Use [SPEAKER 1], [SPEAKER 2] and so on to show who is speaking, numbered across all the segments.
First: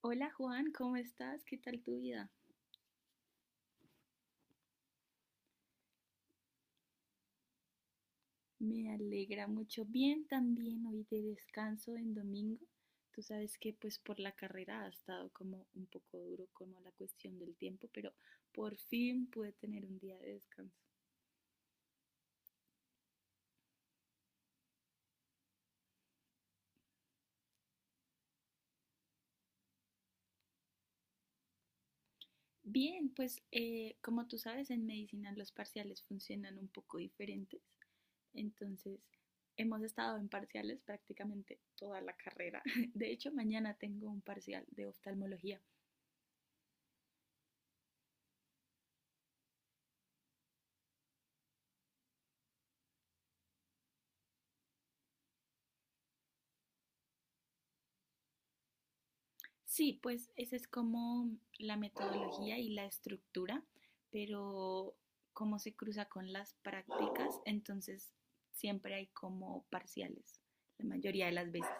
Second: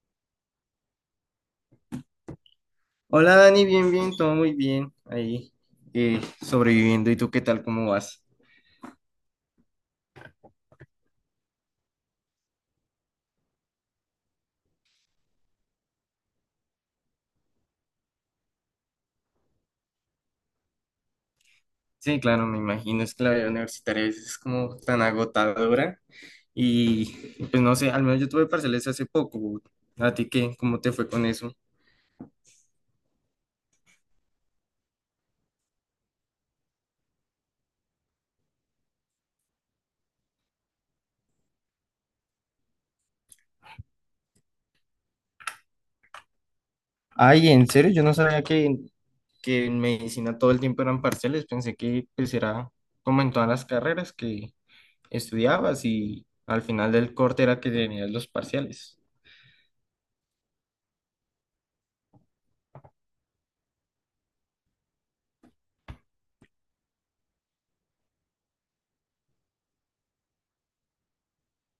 [SPEAKER 1] Hola Juan, ¿cómo estás? ¿Qué tal tu vida?
[SPEAKER 2] Hola Dani, bien, bien, todo muy bien. Ahí sobreviviendo. ¿Y tú qué tal? ¿Cómo vas?
[SPEAKER 1] Me alegra mucho. Bien, también hoy de descanso en domingo. Tú sabes que pues por la carrera ha estado como un poco duro como la cuestión del tiempo, pero por fin pude tener un día de descanso.
[SPEAKER 2] Sí, claro, me imagino. Es que la vida universitaria a veces es como tan agotadora. Y pues no sé, al menos yo tuve parciales hace poco. ¿A ti qué? ¿Cómo te fue con eso?
[SPEAKER 1] Bien, pues como tú sabes, en medicina los parciales funcionan un poco diferentes. Entonces, hemos estado en parciales prácticamente toda la carrera. De hecho, mañana tengo un parcial de oftalmología.
[SPEAKER 2] Ay, ¿en serio? Yo no sabía que en medicina todo el tiempo eran parciales. Pensé que pues era como en todas las carreras que estudiabas y al final del corte era que tenías los parciales.
[SPEAKER 1] Sí, pues esa es como la metodología y la estructura, pero como se cruza con las prácticas, entonces siempre hay como parciales, la mayoría de las veces.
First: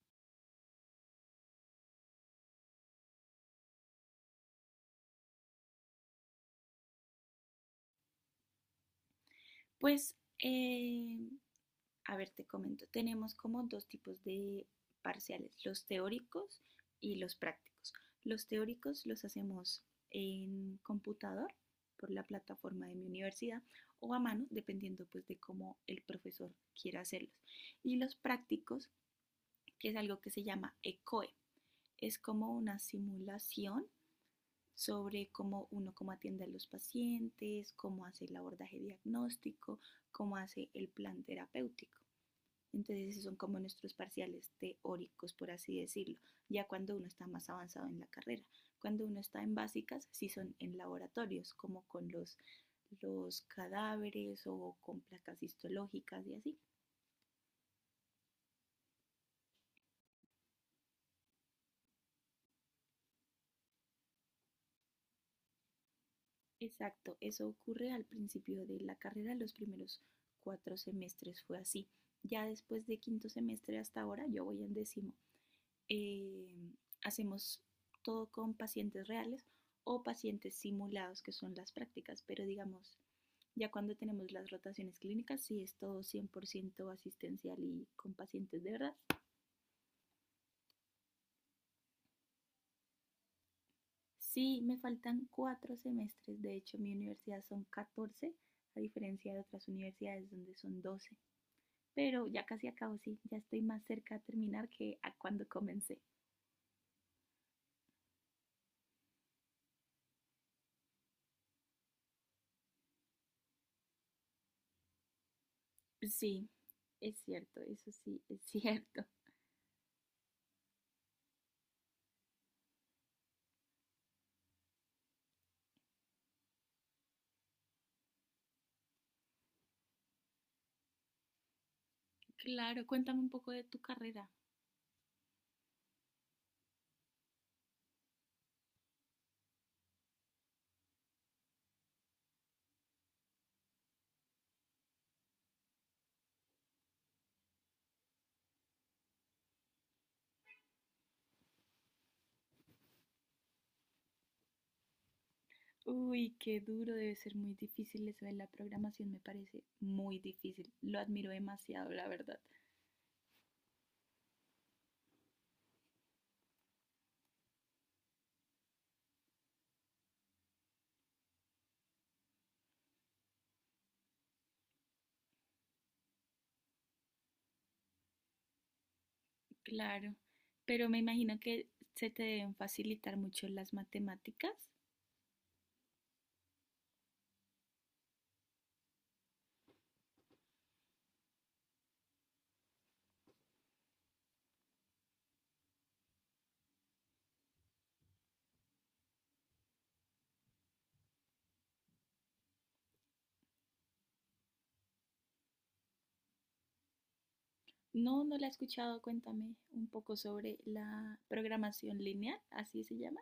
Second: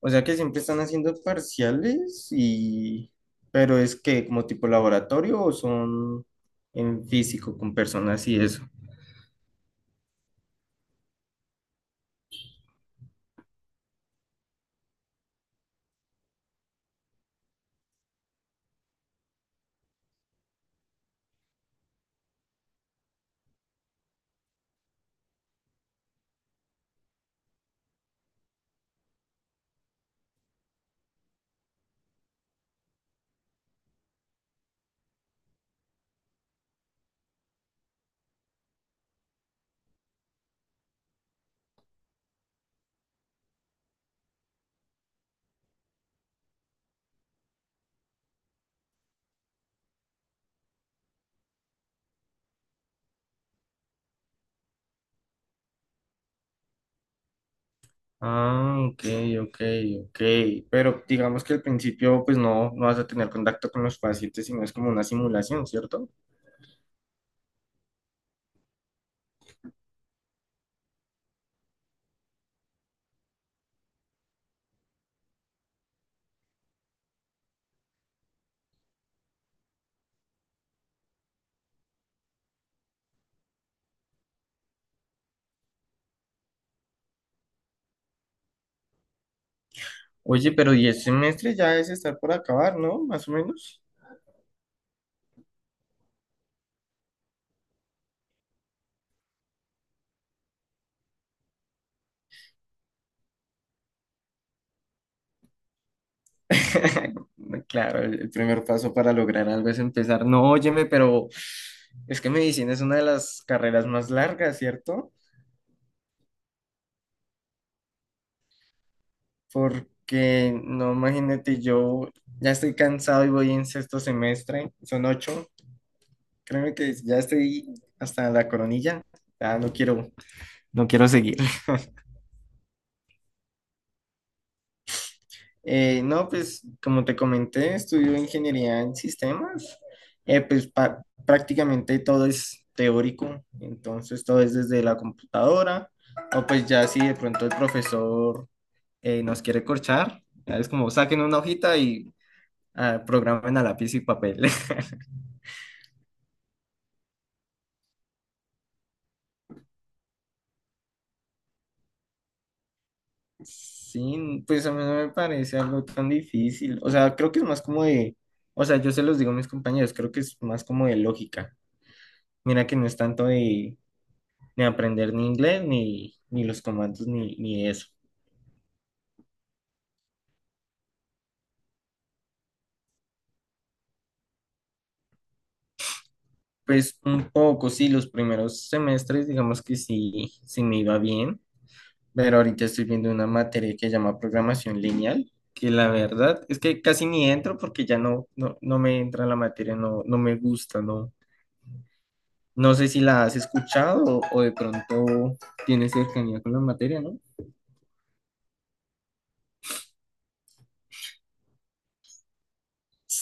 [SPEAKER 2] O sea que siempre están haciendo parciales y... Pero es que como tipo laboratorio o son en físico con personas y eso.
[SPEAKER 1] Pues eh, A ver, te comento, tenemos como dos tipos de parciales, los teóricos y los prácticos. Los teóricos los hacemos en computador por la plataforma de mi universidad o a mano, dependiendo pues de cómo el profesor quiera hacerlos. Y los prácticos, que es algo que se llama ECOE, es como una simulación sobre cómo uno cómo atiende a los pacientes, cómo hace el abordaje diagnóstico, cómo hace el plan terapéutico. Entonces esos son como nuestros parciales teóricos, por así decirlo, ya cuando uno está más avanzado en la carrera. Cuando uno está en básicas, sí son en laboratorios, como con los cadáveres o con placas histológicas y así.
[SPEAKER 2] Ah, ok, ok, ok. Pero digamos que al principio pues no, no vas a tener contacto con los pacientes, sino es como una simulación, ¿cierto?
[SPEAKER 1] Exacto, eso ocurre al principio de la carrera, los primeros 4 semestres fue así. Ya después de quinto semestre hasta ahora, yo voy en décimo. eh, Hacemos todo con pacientes reales o pacientes simulados, que son las prácticas, pero digamos, ya cuando tenemos las rotaciones clínicas, sí es todo 100% asistencial y con pacientes de verdad.
[SPEAKER 2] Oye, pero 10 semestres ya es estar por acabar, ¿no? Más o menos.
[SPEAKER 1] Sí, me faltan 4 semestres, de hecho mi universidad son 14, a diferencia de otras universidades donde son 12, pero ya casi acabo. Sí, ya estoy más cerca de terminar que a cuando comencé.
[SPEAKER 2] Claro, el primer paso para lograr algo es empezar. No, óyeme, pero es que medicina es una de las carreras más largas, ¿cierto?
[SPEAKER 1] Sí, es cierto, eso sí, es cierto.
[SPEAKER 2] Porque no, imagínate, yo ya estoy cansado y voy en sexto semestre, son ocho, créeme que ya estoy hasta la coronilla, ya no quiero, no quiero seguir.
[SPEAKER 1] Claro, cuéntame un poco de tu carrera.
[SPEAKER 2] No, pues como te comenté, estudio ingeniería en sistemas, pues prácticamente todo es teórico, entonces todo es desde la computadora, o pues ya si de pronto el profesor nos quiere corchar, ya es como saquen una hojita y ah, programen a lápiz y papel.
[SPEAKER 1] Uy, qué duro, debe ser muy difícil eso de la programación, me parece muy difícil. Lo admiro demasiado, la verdad.
[SPEAKER 2] Sí, pues a mí no me parece algo tan difícil. O sea, creo que es más como de, o sea, yo se los digo a mis compañeros, creo que es más como de lógica. Mira que no es tanto de, ni aprender ni inglés, ni, ni los comandos, ni, ni eso.
[SPEAKER 1] Claro, pero me imagino que se te deben facilitar mucho las matemáticas.
[SPEAKER 2] Pues un poco, sí, los primeros semestres, digamos que sí, sí me iba bien, pero ahorita estoy viendo una materia que se llama programación lineal, que la verdad es que casi ni entro porque ya no, no, no me entra la materia, no, no me gusta, no, no sé si la has escuchado o de pronto tienes cercanía con la materia, ¿no?
[SPEAKER 1] No, no la he escuchado, cuéntame un poco sobre la programación lineal, así se llama.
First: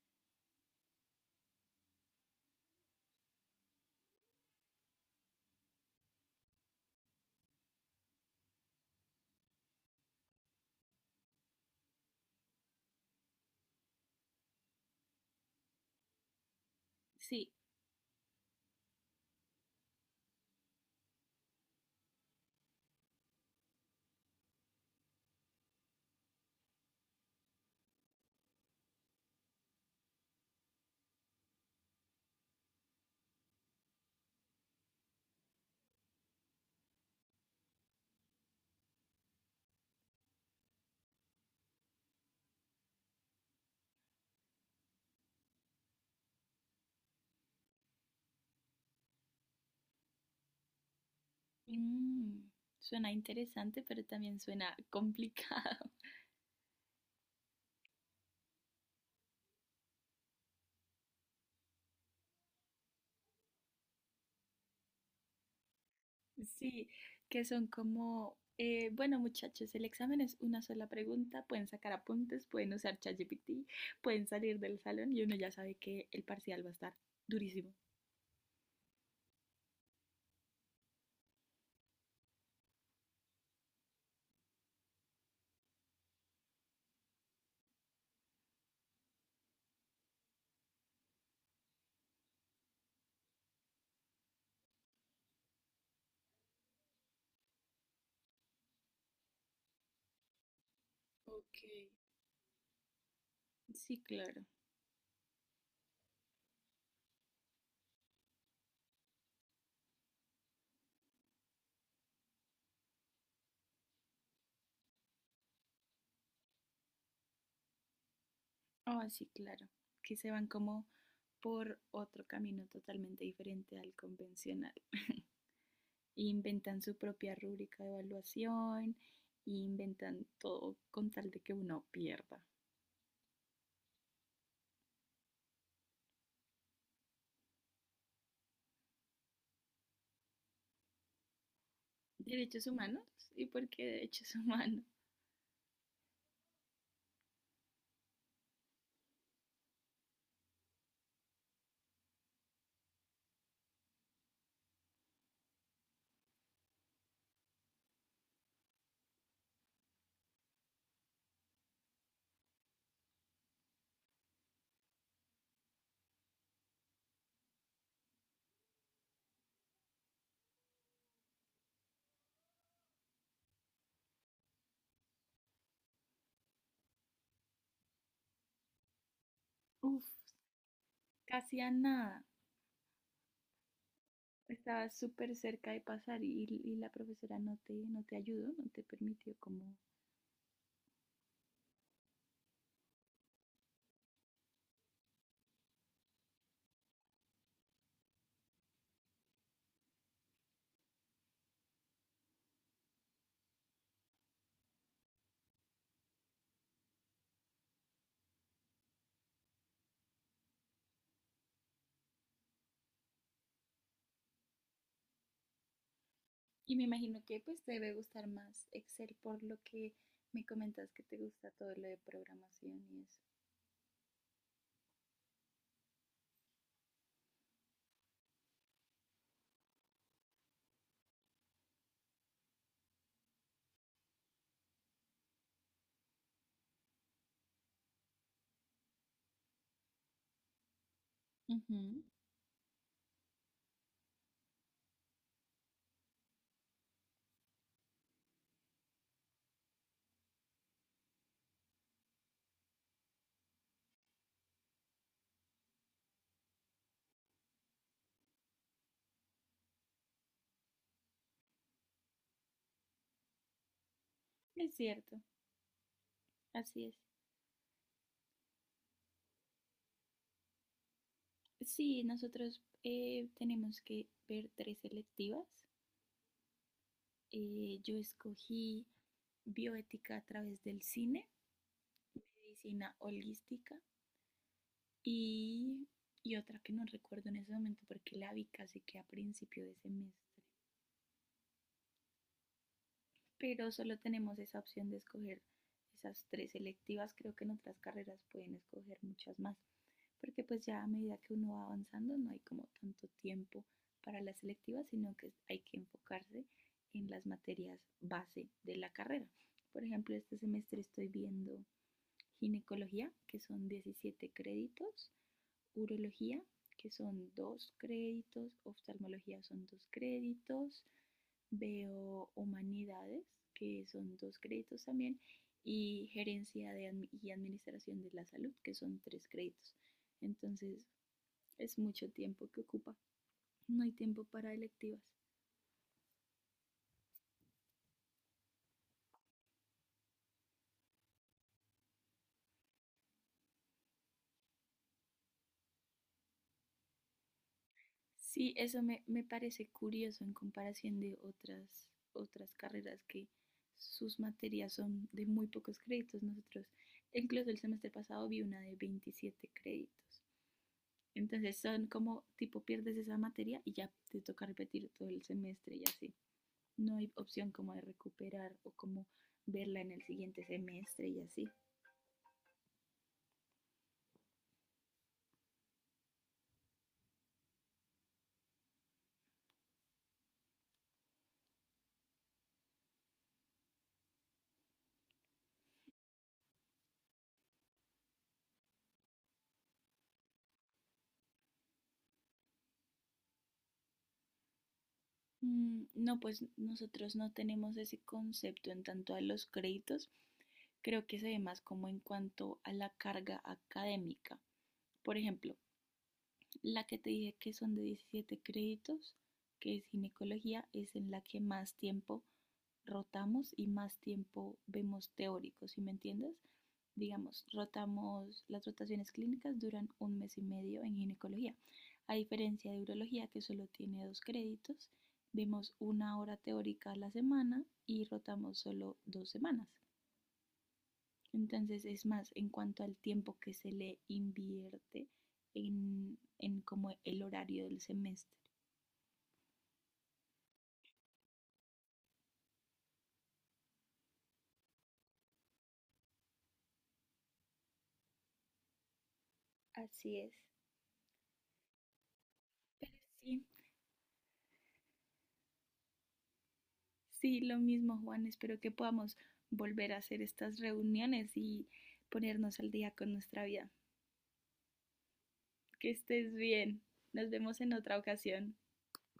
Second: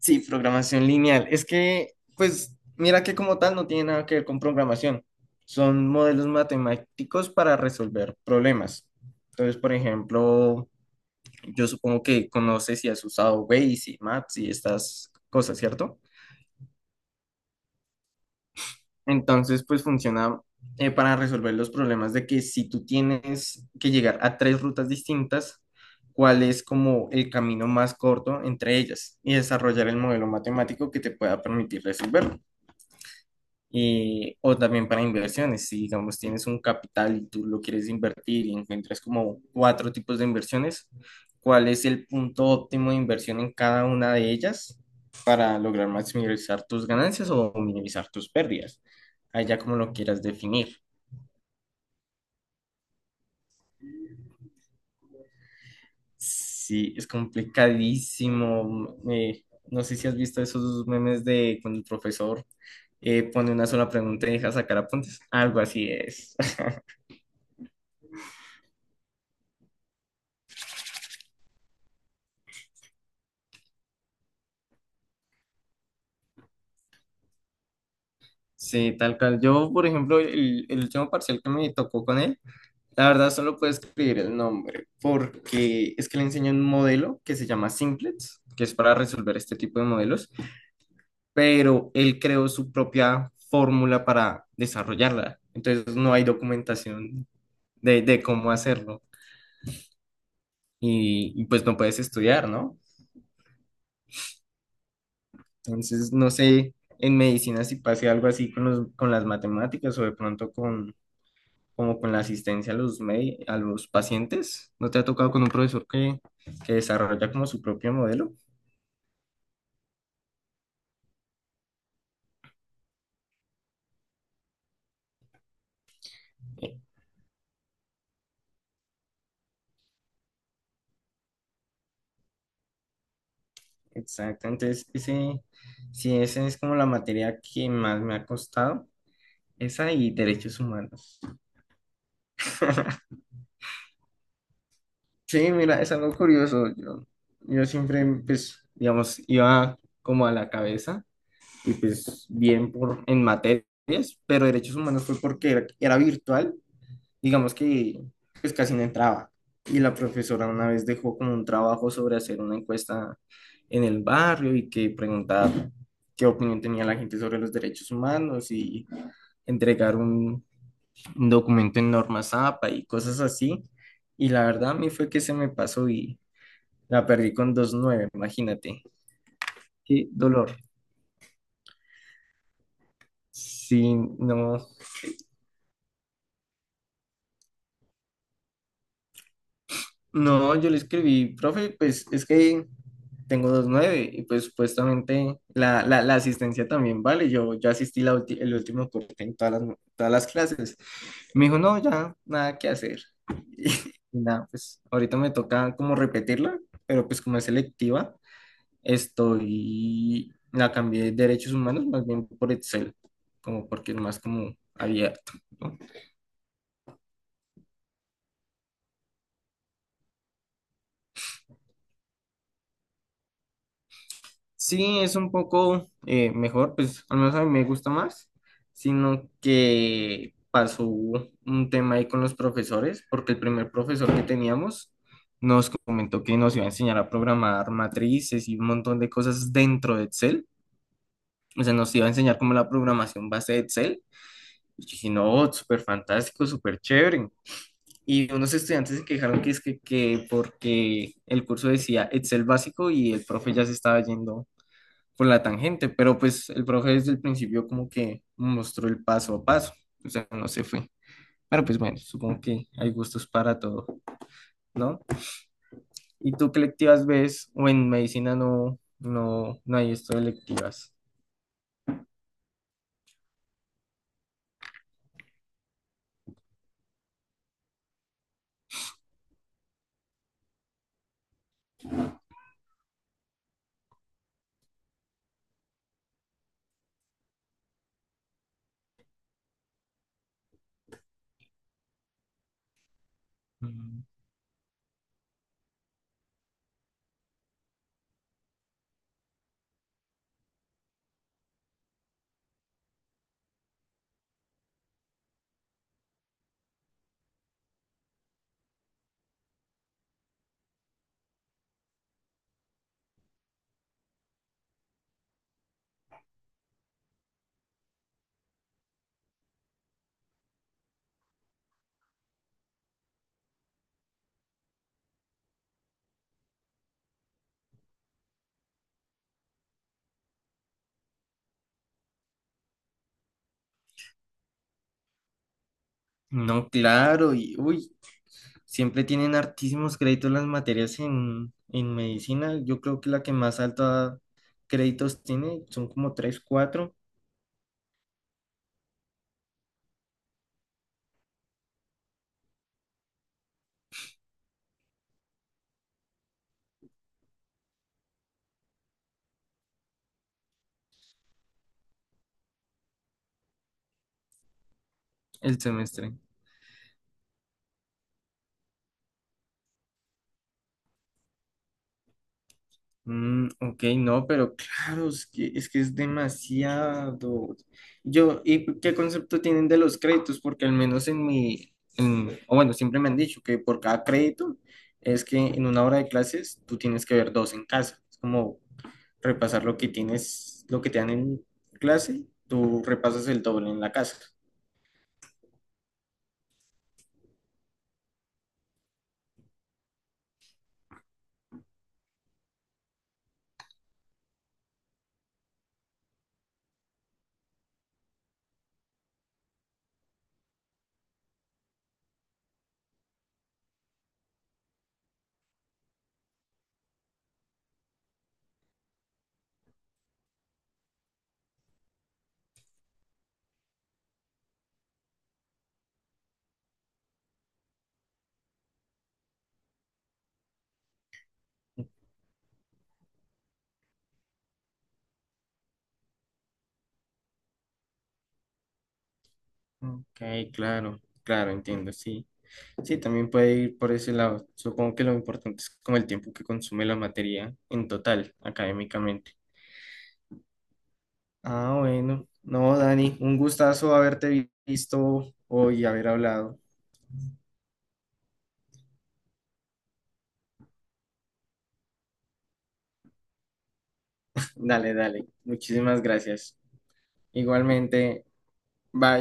[SPEAKER 2] Sí, programación lineal. Es que, pues, mira que como tal no tiene nada que ver con programación. Son modelos matemáticos para resolver problemas. Entonces, por ejemplo, yo supongo que conoces y has usado Waze y Maps y estas cosas, ¿cierto?
[SPEAKER 1] Sí.
[SPEAKER 2] Entonces, pues funciona para resolver los problemas de que si tú tienes que llegar a tres rutas distintas, cuál es como el camino más corto entre ellas y desarrollar el modelo matemático que te pueda permitir resolverlo. Y, o también para inversiones, si digamos tienes un capital y tú lo quieres invertir y encuentras como cuatro tipos de inversiones, ¿cuál es el punto óptimo de inversión en cada una de ellas para lograr maximizar tus ganancias o minimizar tus pérdidas? Allá como lo quieras definir.
[SPEAKER 1] Mm, suena interesante, pero también suena complicado.
[SPEAKER 2] Sí, es complicadísimo. No sé si has visto esos memes de cuando el profesor pone una sola pregunta y deja sacar apuntes. Algo así es.
[SPEAKER 1] Sí, que son como, bueno, muchachos, el examen es una sola pregunta, pueden sacar apuntes, pueden usar ChatGPT, pueden salir del salón y uno ya sabe que el parcial va a estar durísimo.
[SPEAKER 2] Sí, tal cual. Yo, por ejemplo, el último parcial que me tocó con él, la verdad solo puedo escribir el nombre, porque es que le enseño un modelo que se llama Simplets, que es para resolver este tipo de modelos, pero él creó su propia fórmula para desarrollarla. Entonces no hay documentación de cómo hacerlo y
[SPEAKER 1] Ok.
[SPEAKER 2] pues no puedes estudiar, ¿no?
[SPEAKER 1] Sí, claro.
[SPEAKER 2] Entonces no sé en medicina si pase algo así con los, con las matemáticas o de pronto como con la asistencia a los, a los pacientes. ¿No te ha tocado con un profesor que desarrolla como su propio modelo?
[SPEAKER 1] Ah, sí, claro. Que se van como por otro camino totalmente diferente al convencional.
[SPEAKER 2] Eh,
[SPEAKER 1] Inventan su propia rúbrica de evaluación, inventan todo con tal de que uno pierda.
[SPEAKER 2] Exacto, entonces ese, sí, esa es como la materia que más me ha costado, esa y derechos humanos.
[SPEAKER 1] Derechos humanos. ¿Y por qué derechos humanos?
[SPEAKER 2] Sí, mira, es algo curioso, yo siempre, pues, digamos, iba como a la cabeza y pues bien por, en materias, pero derechos humanos fue porque era virtual. Digamos que pues casi no entraba. Y la profesora una vez dejó como un trabajo sobre hacer una encuesta en el barrio y que preguntar qué opinión tenía la gente sobre los derechos humanos y entregar un documento en norma APA y cosas así. Y la verdad a mí fue que se me pasó y la perdí con 2.9, imagínate. Qué
[SPEAKER 1] Uf,
[SPEAKER 2] dolor.
[SPEAKER 1] casi a nada.
[SPEAKER 2] Sí, no,
[SPEAKER 1] Estabas súper cerca de pasar y la profesora no te ayudó, no te permitió como...
[SPEAKER 2] no, yo le escribí, profe, pues es que tengo 2.9 y pues supuestamente la asistencia también vale. Yo asistí la el último corte en todas las clases. Me dijo, no, ya, nada que hacer. Y, nada, pues ahorita me toca como repetirla, pero pues como es selectiva, estoy, la cambié de derechos humanos más bien por Excel, como porque es más como abierto, ¿no?
[SPEAKER 1] Y me imagino que pues te debe gustar más Excel por lo que me comentas que te gusta todo lo de programación y eso.
[SPEAKER 2] Sí, es un poco mejor, pues al menos a mí me gusta más, sino que pasó un tema ahí con los profesores, porque el primer profesor que teníamos nos comentó que nos iba a enseñar a programar matrices y un montón de cosas dentro de Excel, o sea, nos
[SPEAKER 1] Ujú.
[SPEAKER 2] iba a enseñar como la programación base de Excel, y yo dije, no, súper fantástico, súper chévere. Y unos estudiantes se quejaron que es que porque el curso decía Excel básico y el profe ya se estaba yendo por la tangente, pero pues el profe desde el principio como que mostró el paso a paso, o sea, no se fue. Pero pues bueno, supongo que hay gustos para todo,
[SPEAKER 1] Es
[SPEAKER 2] ¿no?
[SPEAKER 1] cierto,
[SPEAKER 2] ¿Y tú qué
[SPEAKER 1] así es.
[SPEAKER 2] electivas ves? O en medicina no, no, no hay esto de electivas.
[SPEAKER 1] Sí, nosotros tenemos que ver tres selectivas. Yo escogí bioética a través del cine, medicina holística y, y otra que no recuerdo en ese momento porque la vi casi que a principio de semestre. Pero solo
[SPEAKER 2] Mm,
[SPEAKER 1] tenemos esa opción de escoger esas tres selectivas. Creo que en otras carreras pueden escoger muchas más. Porque pues ya a medida que uno va avanzando no hay como tanto tiempo para las selectivas, sino que hay que enfocarse en las materias base de la carrera. Por ejemplo, este semestre estoy viendo ginecología, que son 17 créditos, urología, que son 2 créditos, oftalmología son 2 créditos, veo humanidades, que son 2 créditos también, y gerencia de, y administración de la salud, que son 3 créditos. Entonces, es mucho tiempo que ocupa. No hay tiempo para electivas.
[SPEAKER 2] no, claro, y uy, siempre tienen hartísimos créditos las materias en medicina. Yo creo que la que más alta créditos tiene son como 3 4
[SPEAKER 1] Sí, eso me parece curioso en comparación de otras carreras que sus materias son de muy pocos créditos. Nosotros, incluso el semestre pasado, vi una de 27 créditos. Entonces son como tipo pierdes esa materia y ya te toca repetir todo el
[SPEAKER 2] el
[SPEAKER 1] semestre y
[SPEAKER 2] semestre.
[SPEAKER 1] así. No hay opción como de recuperar o como verla en el siguiente semestre y así.
[SPEAKER 2] Mm, ok, no, pero claro, es que, es que es demasiado. Yo, ¿y qué concepto tienen de los créditos? Porque al menos en mi, en- o bueno, siempre me han dicho que por cada crédito es que en una hora de clases tú tienes que ver dos en casa. Es como repasar lo que tienes, lo que te dan en clase, tú repasas el doble en la casa.
[SPEAKER 1] Mm, no, pues nosotros no tenemos ese concepto en tanto a los créditos. Creo que se ve más como en cuanto a la carga académica. Por ejemplo, la que te dije que son de 17 créditos, que es ginecología, es en la que más tiempo rotamos y más tiempo vemos teóricos, ¿sí me entiendes? Digamos, rotamos, las rotaciones clínicas duran 1 mes y medio en ginecología. A diferencia de urología, que solo tiene 2 créditos, vemos 1 hora teórica a la semana y rotamos solo 2 semanas. Entonces es más en cuanto al tiempo que se le invierte en como el horario del semestre.
[SPEAKER 2] Ok, claro, claro, entiendo, sí. Sí, también puede ir por ese lado. Supongo que lo importante es como el tiempo que consume la materia en total, académicamente.
[SPEAKER 1] Así es.
[SPEAKER 2] Ah, bueno. No,
[SPEAKER 1] Pero
[SPEAKER 2] Dani, un
[SPEAKER 1] sí,
[SPEAKER 2] gustazo haberte visto hoy y haber hablado.
[SPEAKER 1] sí, lo mismo Juan, espero que podamos volver a hacer estas reuniones y ponernos al día con nuestra vida.
[SPEAKER 2] Dale, dale.
[SPEAKER 1] Que
[SPEAKER 2] Muchísimas
[SPEAKER 1] estés
[SPEAKER 2] gracias.
[SPEAKER 1] bien. Nos vemos en otra
[SPEAKER 2] Igualmente,
[SPEAKER 1] ocasión.
[SPEAKER 2] bye.